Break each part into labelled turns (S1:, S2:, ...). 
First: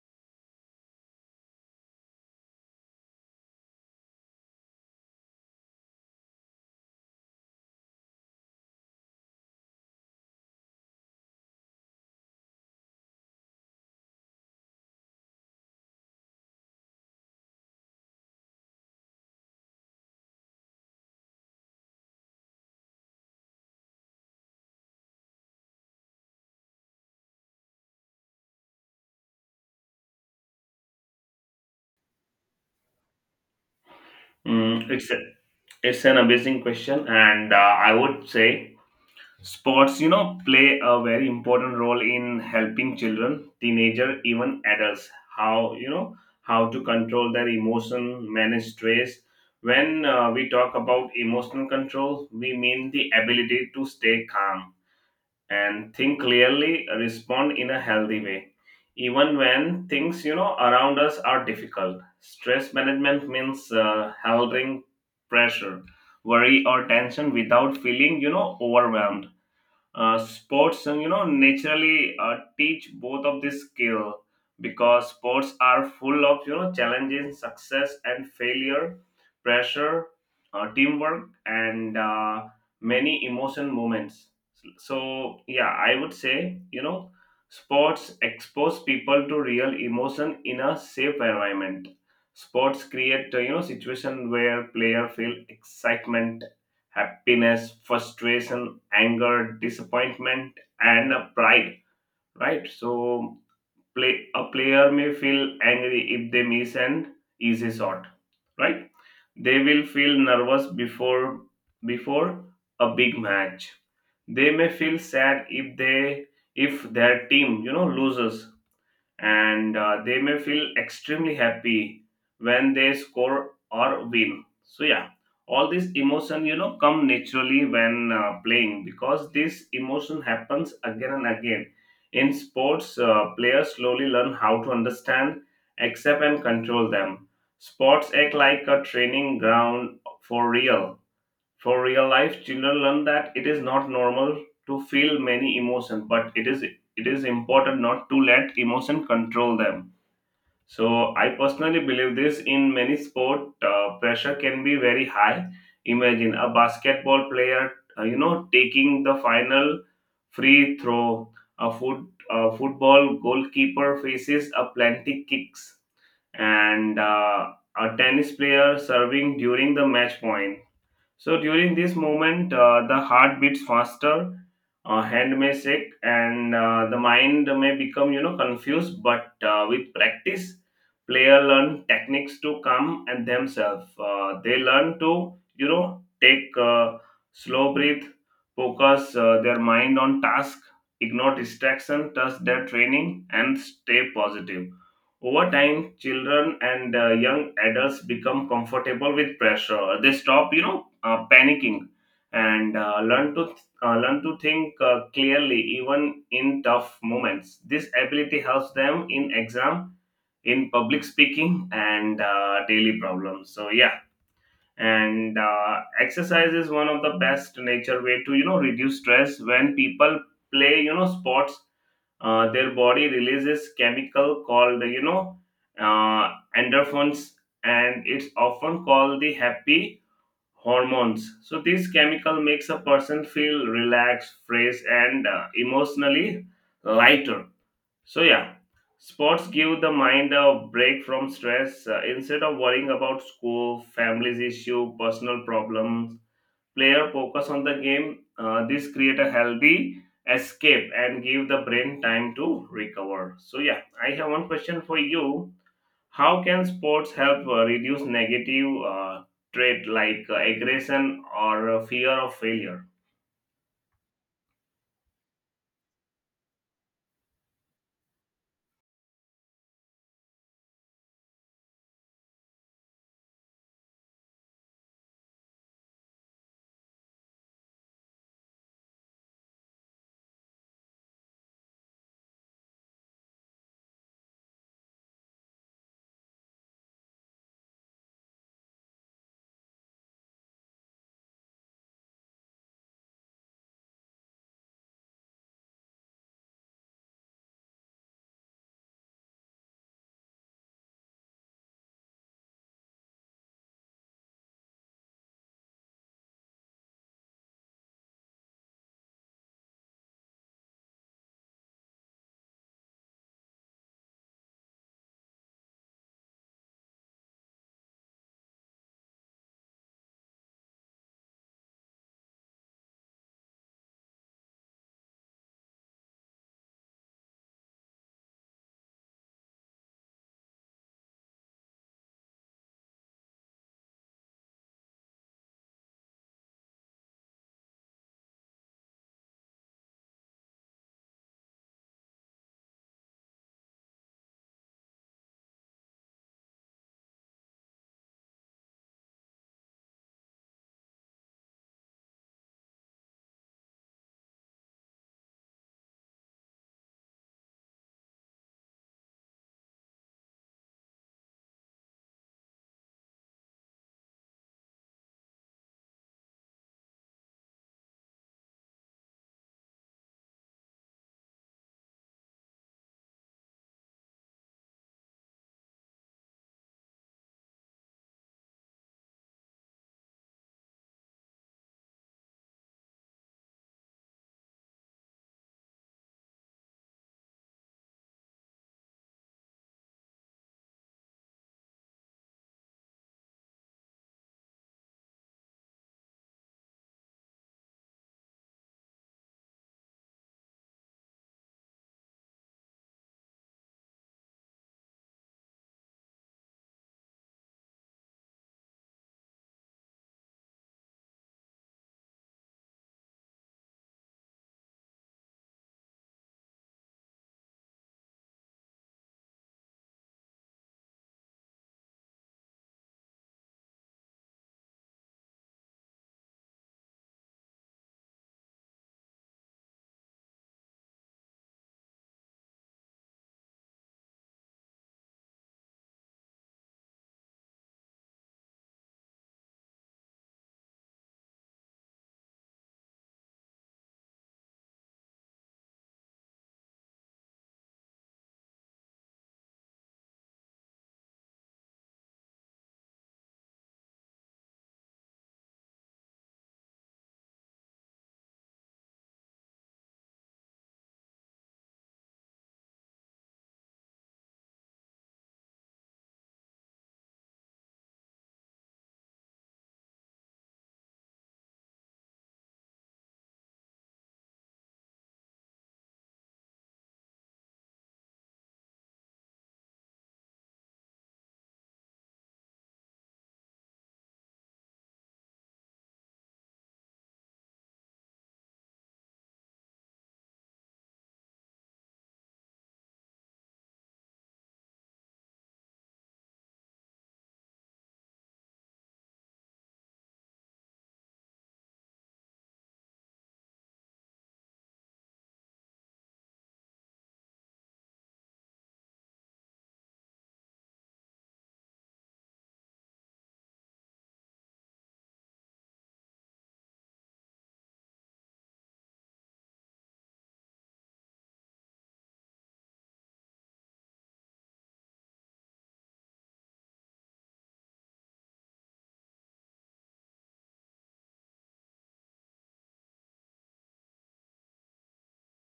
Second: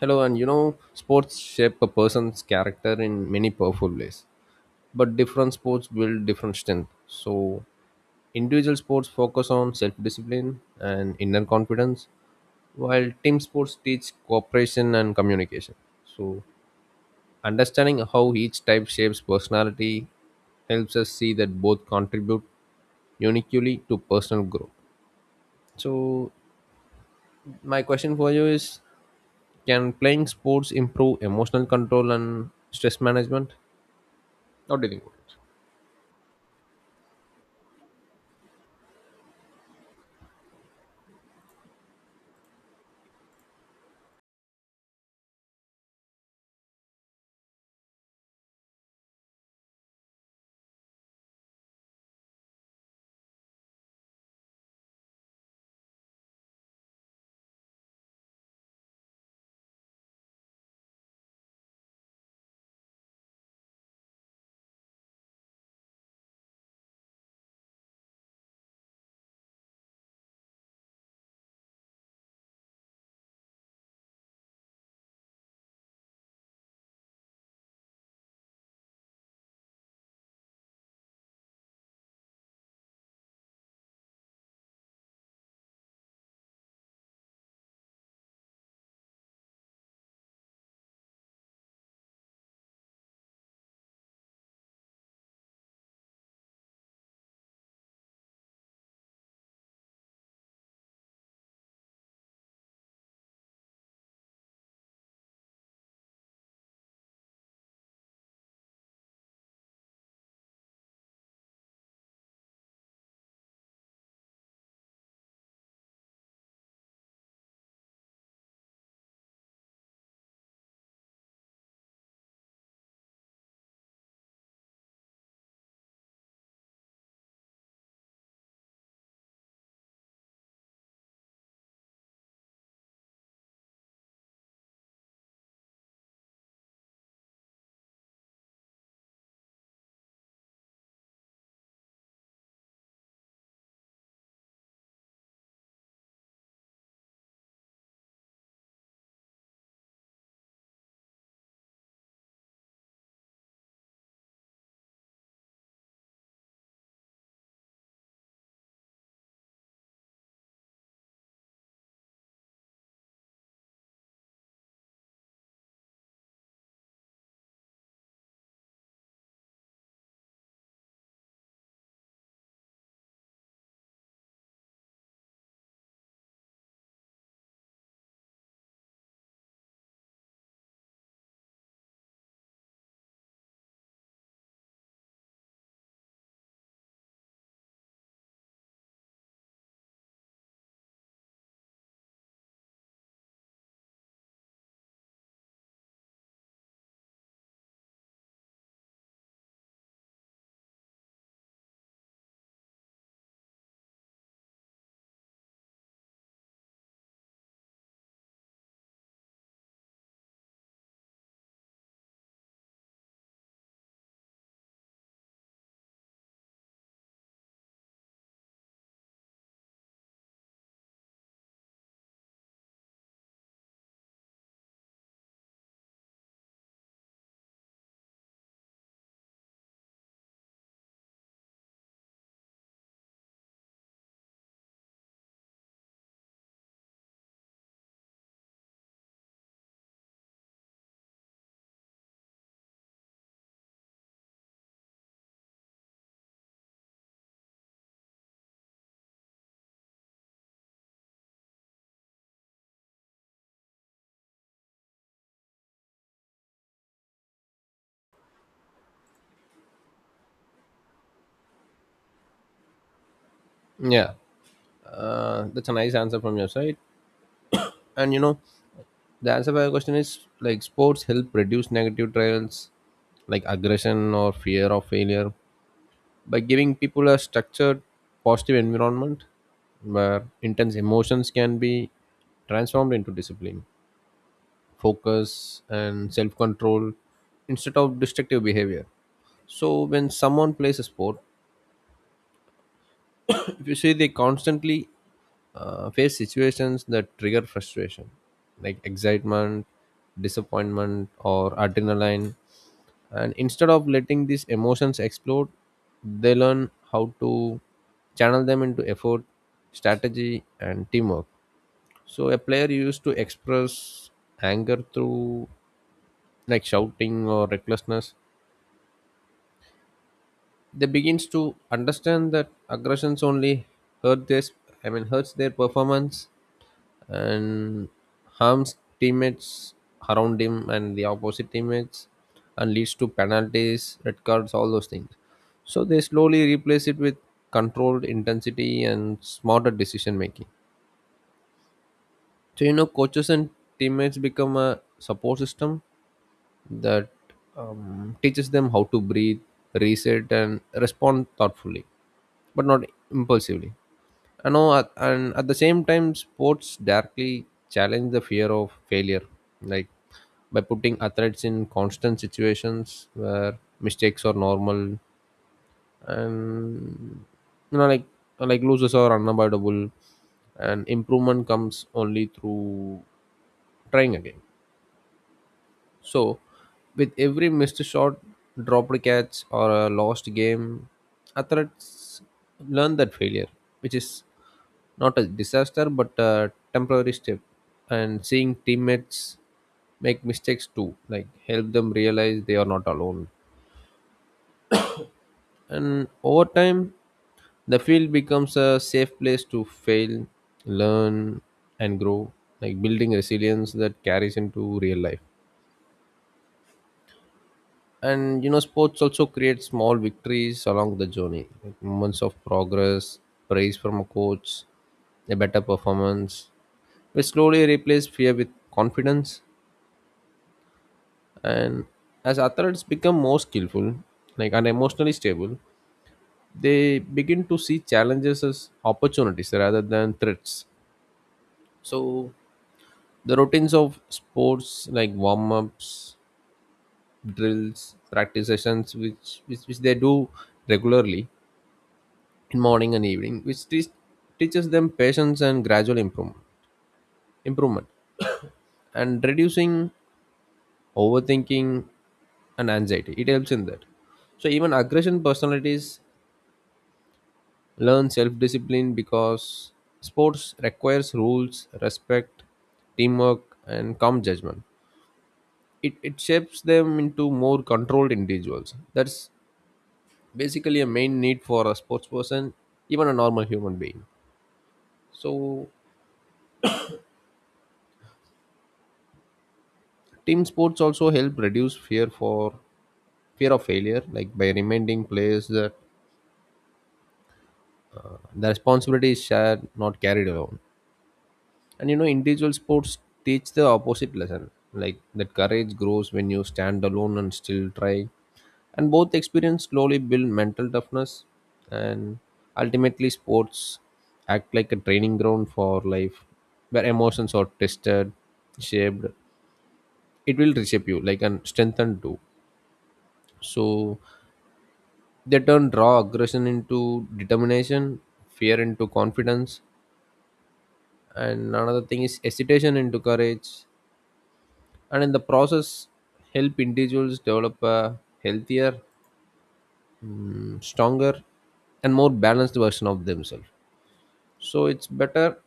S1: Hello, and sports shape a person's character in many powerful ways, but different sports build different strength. So, individual sports focus on self discipline and inner confidence, while team sports teach cooperation and communication. So, understanding how each type shapes personality helps us see that both contribute uniquely to personal growth. So, my question for you is, can playing sports improve emotional control and stress management? What do you
S2: Mm,
S1: think?
S2: it's
S1: about
S2: a,
S1: it?
S2: it's an amazing question, and I would say sports, play a very important role in helping children, teenager, even adults. How you know how to control their emotion, manage stress. When we talk about emotional control, we mean the ability to stay calm and think clearly, respond in a healthy way. Even when things around us are difficult, stress management means handling pressure, worry, or tension without feeling overwhelmed. Sports and you know naturally teach both of this skill, because sports are full of challenges, success and failure, pressure, teamwork, and many emotion moments. So I would say, sports expose people to real emotion in a safe environment. Sports create situation where player feel excitement, happiness, frustration, anger, disappointment, and pride, right? So a player may feel angry if they miss an easy shot, right? They will feel nervous before a big match. They may feel sad if their team loses, and they may feel extremely happy when they score or win. So yeah, all this emotion come naturally when playing. Because this emotion happens again and again in sports, players slowly learn how to understand, accept and control them. Sports act like a training ground for real for real life. Children learn that it is not normal to feel many emotions, but it is important not to let emotion control them. So I personally believe this. In many sport, pressure can be very high. Imagine a basketball player taking the final free throw. A foot a football goalkeeper faces a plenty kicks, and a tennis player serving during the match point. So during this moment, the heart beats faster, hand may shake, and the mind may become confused. But with practice, player learn techniques to calm and themselves. They learn to take slow breath, focus their mind on task, ignore distraction, trust their training, and stay positive. Over time, children and young adults become comfortable with pressure. They stop, panicking, and learn to think clearly even in tough moments. This ability helps them in exam, in public speaking, and daily problems. So yeah, and exercise is one of the best nature way to reduce stress. When people play sports, their body releases chemical called uh, endorphins, and it's often called the happy hormones. So this chemical makes a person feel relaxed, fresh and emotionally lighter. So yeah, sports give the mind a break from stress. Instead of worrying about school, family's issue, personal problems, player focus on the game. This create a healthy escape and give the brain time to recover. So yeah, I have one question for you. How can sports help reduce negative trait like aggression or fear of failure?
S1: Yeah, that's a nice answer from your side. And the answer by your question is, like, sports help reduce negative trails like aggression or fear of failure by giving people a structured, positive environment where intense emotions can be transformed into discipline, focus, and self control instead of destructive behavior. So when someone plays a sport, if you see, they constantly face situations that trigger frustration, like excitement, disappointment, or adrenaline. And instead of letting these emotions explode, they learn how to channel them into effort, strategy, and teamwork. So a player used to express anger through, like, shouting or recklessness, they begins to understand that aggressions only hurt this I mean hurts their performance and harms teammates around him and the opposite teammates, and leads to penalties, red cards, all those things. So they slowly replace it with controlled intensity and smarter decision making. So coaches and teammates become a support system that teaches them how to breathe, reset, and respond thoughtfully, but not impulsively. I know, at the same time, sports directly challenge the fear of failure, like by putting athletes in constant situations where mistakes are normal, and you know, like losses are unavoidable, and improvement comes only through trying again. So, with every missed shot, dropped catch, or a lost game, athletes learn that failure, which is not a disaster but a temporary step. And seeing teammates make mistakes too, like, help them realize they are not alone. And over time, the field becomes a safe place to fail, learn, and grow, like building resilience that carries into real life. And sports also create small victories along the journey, like moments of progress, praise from a coach, a better performance. We slowly replace fear with confidence, and as athletes become more skillful, like, and emotionally stable, they begin to see challenges as opportunities rather than threats. So the routines of sports, like warm ups, drills, practice sessions, which they do regularly, in morning and evening, which teaches them patience and improvement and reducing overthinking and anxiety. It helps in that. So even aggression personalities learn self-discipline, because sports requires rules, respect, teamwork, and calm judgment. It shapes them into more controlled individuals. That's basically a main need for a sports person, even a normal human being. So team sports also help reduce fear of failure, like by reminding players that the responsibility is shared, not carried alone. And individual sports teach the opposite lesson, like that courage grows when you stand alone and still try. And both experience slowly build mental toughness, and ultimately, sports act like a training ground for life, where emotions are tested, shaped. It will reshape you, like, and strengthen too. So they turn raw aggression into determination, fear into confidence, and another thing is hesitation into courage. And in the process, help individuals develop a healthier, stronger, and more balanced version of themselves. So it's better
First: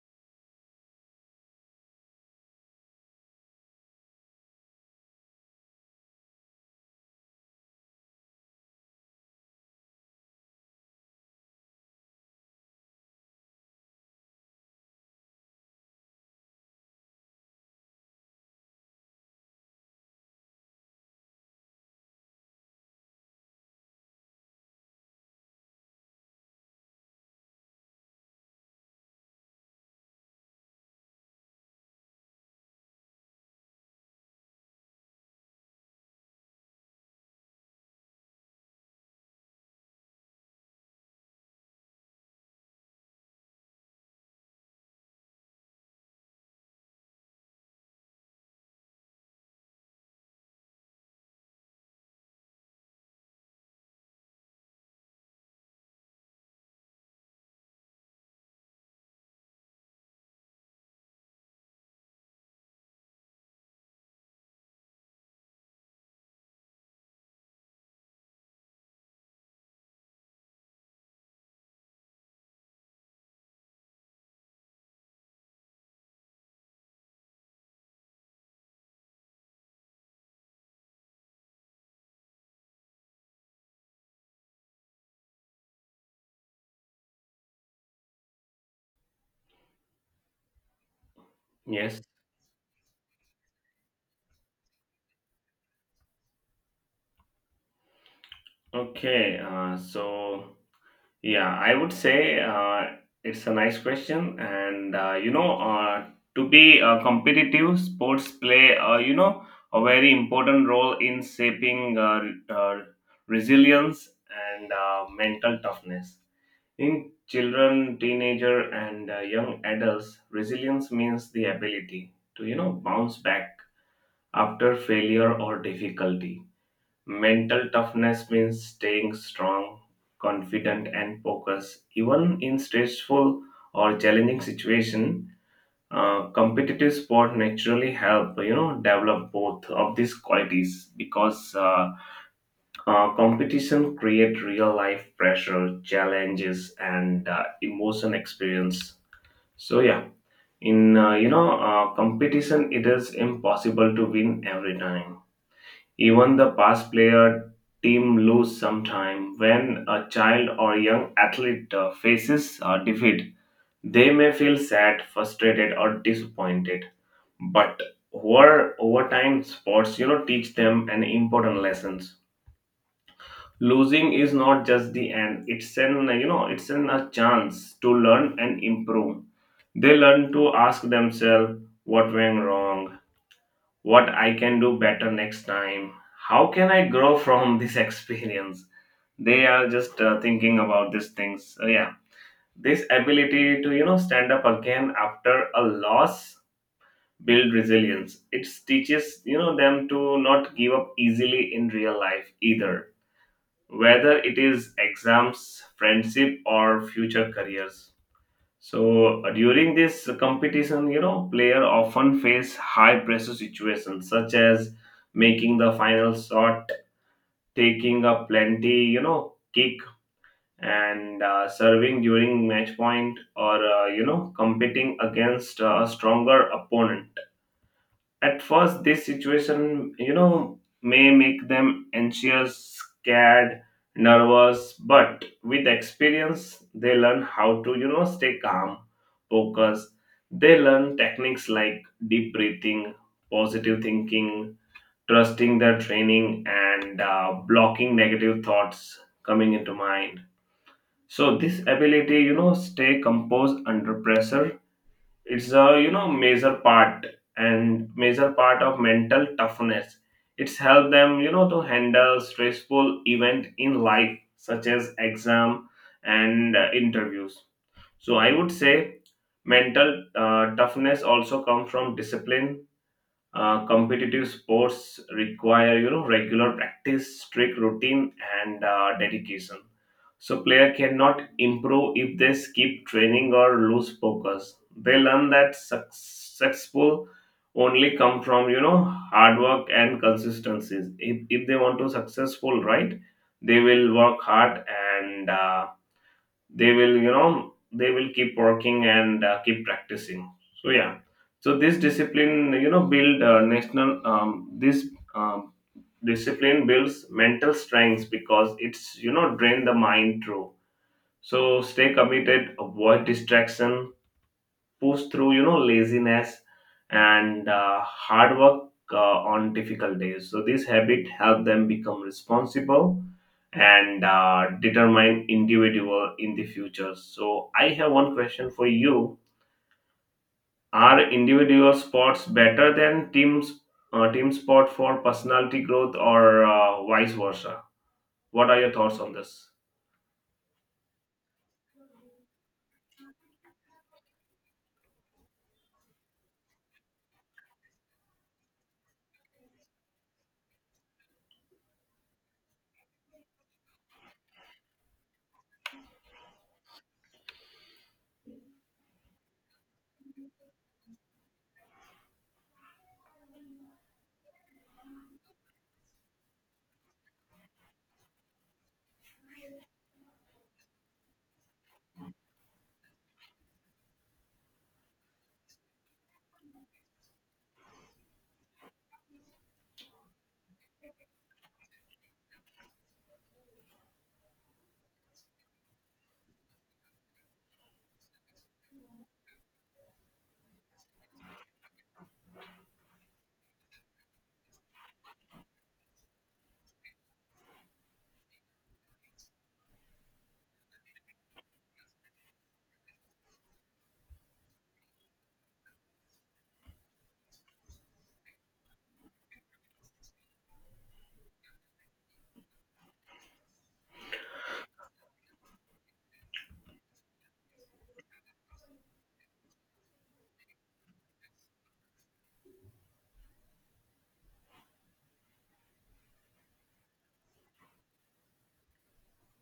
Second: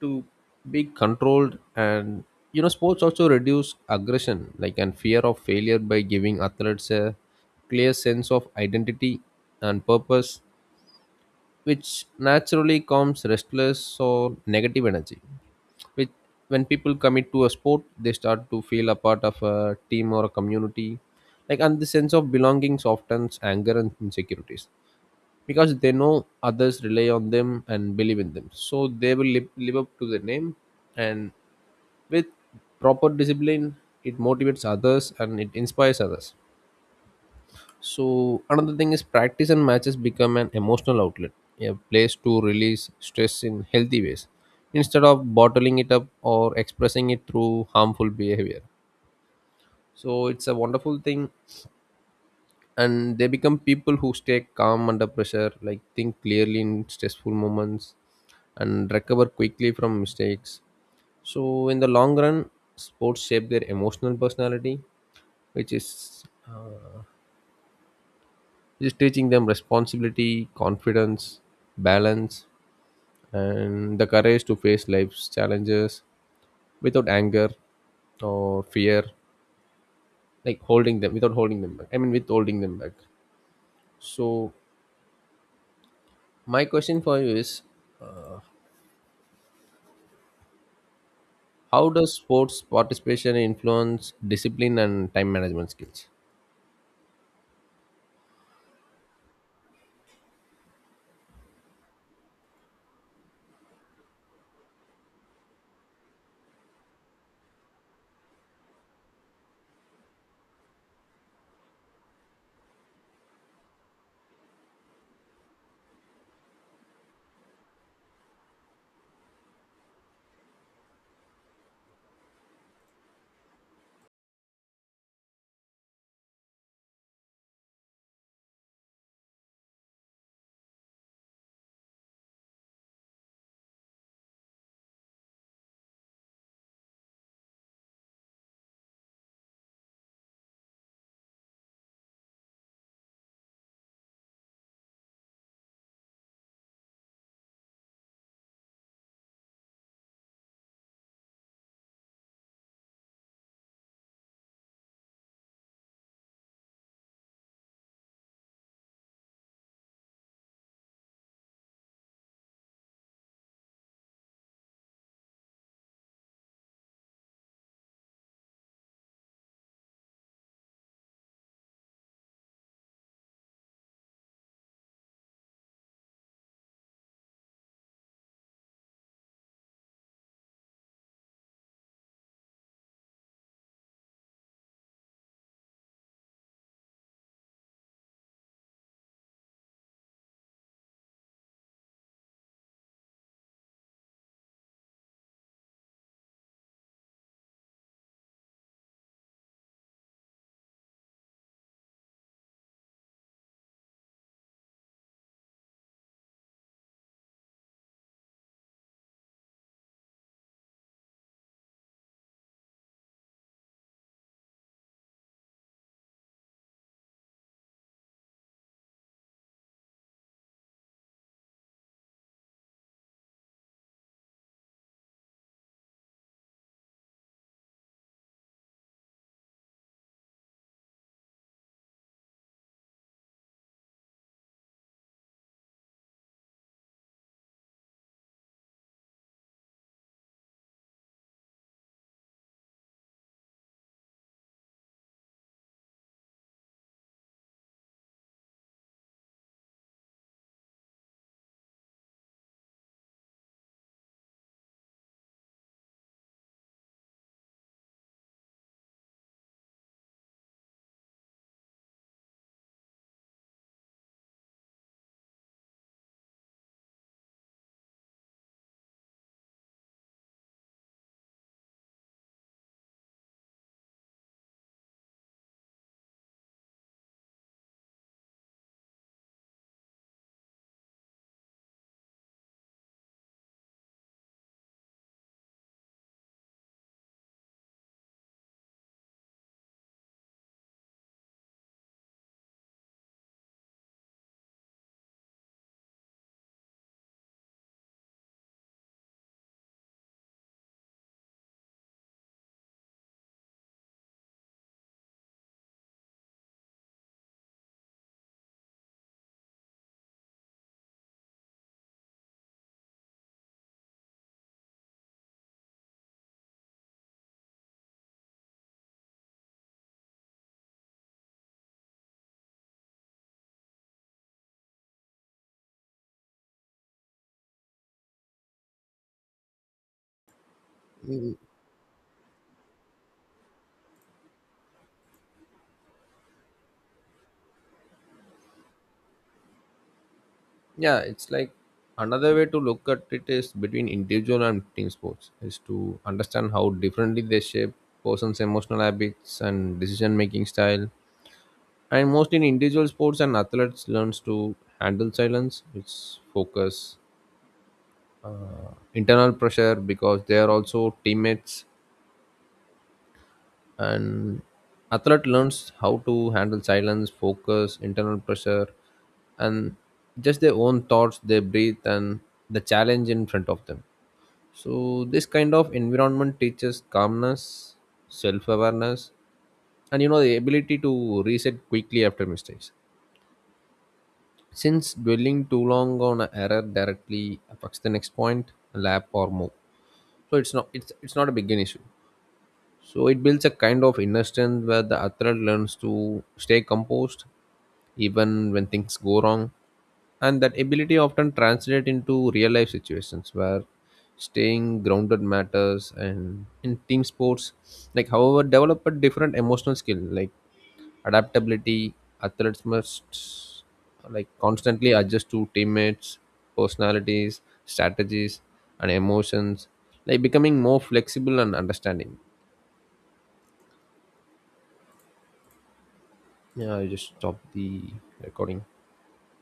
S1: to be controlled. And sports also reduce aggression, like, and fear of failure by giving athletes a clear sense of identity and purpose, which naturally calms restless or negative energy. Which, when people commit to a sport, they start to feel a part of a team or a community. Like, and the sense of belonging softens anger and insecurities because they know others rely on them and believe in them. So they will live up to their name, and with proper discipline, it motivates others and it inspires others. So another thing is, practice and matches become an emotional outlet, a place to release stress in healthy ways instead of bottling it up or expressing it through harmful behavior. So it's a wonderful thing, and they become people who stay calm under pressure, like think clearly in stressful moments and recover quickly from mistakes. So in the long run, sports shape their emotional personality, which is just teaching them responsibility, confidence, balance, and the courage to face life's challenges without anger or fear, like holding them without holding them back, I mean, withholding them back. So my question for you is, how
S2: Yes.
S1: does sports participation influence discipline and time management skills?
S2: Okay. Yeah, I would say it's a nice question, and to be competitive, sports play a very important role in shaping uh, resilience and mental toughness. In children, teenager, and young adults, resilience means the ability to bounce back after failure or difficulty. Mental toughness means staying strong, confident, and focused, even in stressful or challenging situation. Competitive sport naturally help develop both of these qualities, because competition create real life pressure, challenges, and emotion experience. So yeah, in competition, it is impossible to win every time. Even the past player team lose sometime. When a child or young athlete faces defeat, they may feel sad, frustrated, or disappointed. But over time, sports teach them an important lessons. Losing is not just the end; it's an you know it's an a chance to learn and improve. They learn to ask themselves what went wrong, what I can do better next time, how can I grow from this experience. They are just thinking about these things. So, yeah, this ability to stand up again after a loss build resilience. It teaches them to not give up easily in real life either, whether it is exams, friendship, or future careers. So during this competition, player often face high pressure situations such as making the final shot, taking a plenty, kick, and serving during match point, or competing against a stronger opponent. At first, this situation, may make them anxious, scared, nervous, but with experience, they learn how to, stay calm, focus. They learn techniques like deep breathing, positive thinking, trusting their training, and blocking negative thoughts coming into mind. So, this ability, stay composed under pressure, it's a major part of mental toughness. It's helped them to handle stressful event in life such as exam and interviews. So I would say mental toughness also comes from discipline. Competitive sports require regular practice, strict routine, and dedication. So player cannot improve if they skip training or lose focus. They learn that successful only come from hard work and consistencies. If they want to successful, right, they will work hard, and they will keep working and keep practicing. So yeah, so this discipline you know build national this um, discipline builds mental strength, because it's drain the mind through. So stay committed, avoid distraction, pushed through laziness and hard work on difficult days. So this habit helped them become responsible and determine individual in the future. So I have one question for you. Are individual sports better than team sport for personality growth, or vice versa? What are your thoughts on this?
S1: Yeah, it's like, another way to look at it is, between individual and team sports, is to understand how differently they shape person's emotional habits and decision making style. And most in individual sports and athletes learns to handle silence, which focus internal pressure, because they are also teammates. And athlete learns how to handle silence, focus, internal pressure, and just their own thoughts, they breathe and the challenge in front of them. So, this kind of environment teaches calmness, self awareness, and the ability to reset quickly after mistakes. Since dwelling too long on an error directly affects the next point, lap, or move, so it's not a big an issue. So it builds a kind of inner strength where the athlete learns to stay composed even when things go wrong. And that ability often translates into real life situations where staying grounded matters. And in team sports, like, however, develop a different emotional skill, like adaptability. Athletes must, like, constantly adjust to teammates, personalities, strategies, and emotions, like becoming more flexible and understanding. Yeah, I just stopped the recording.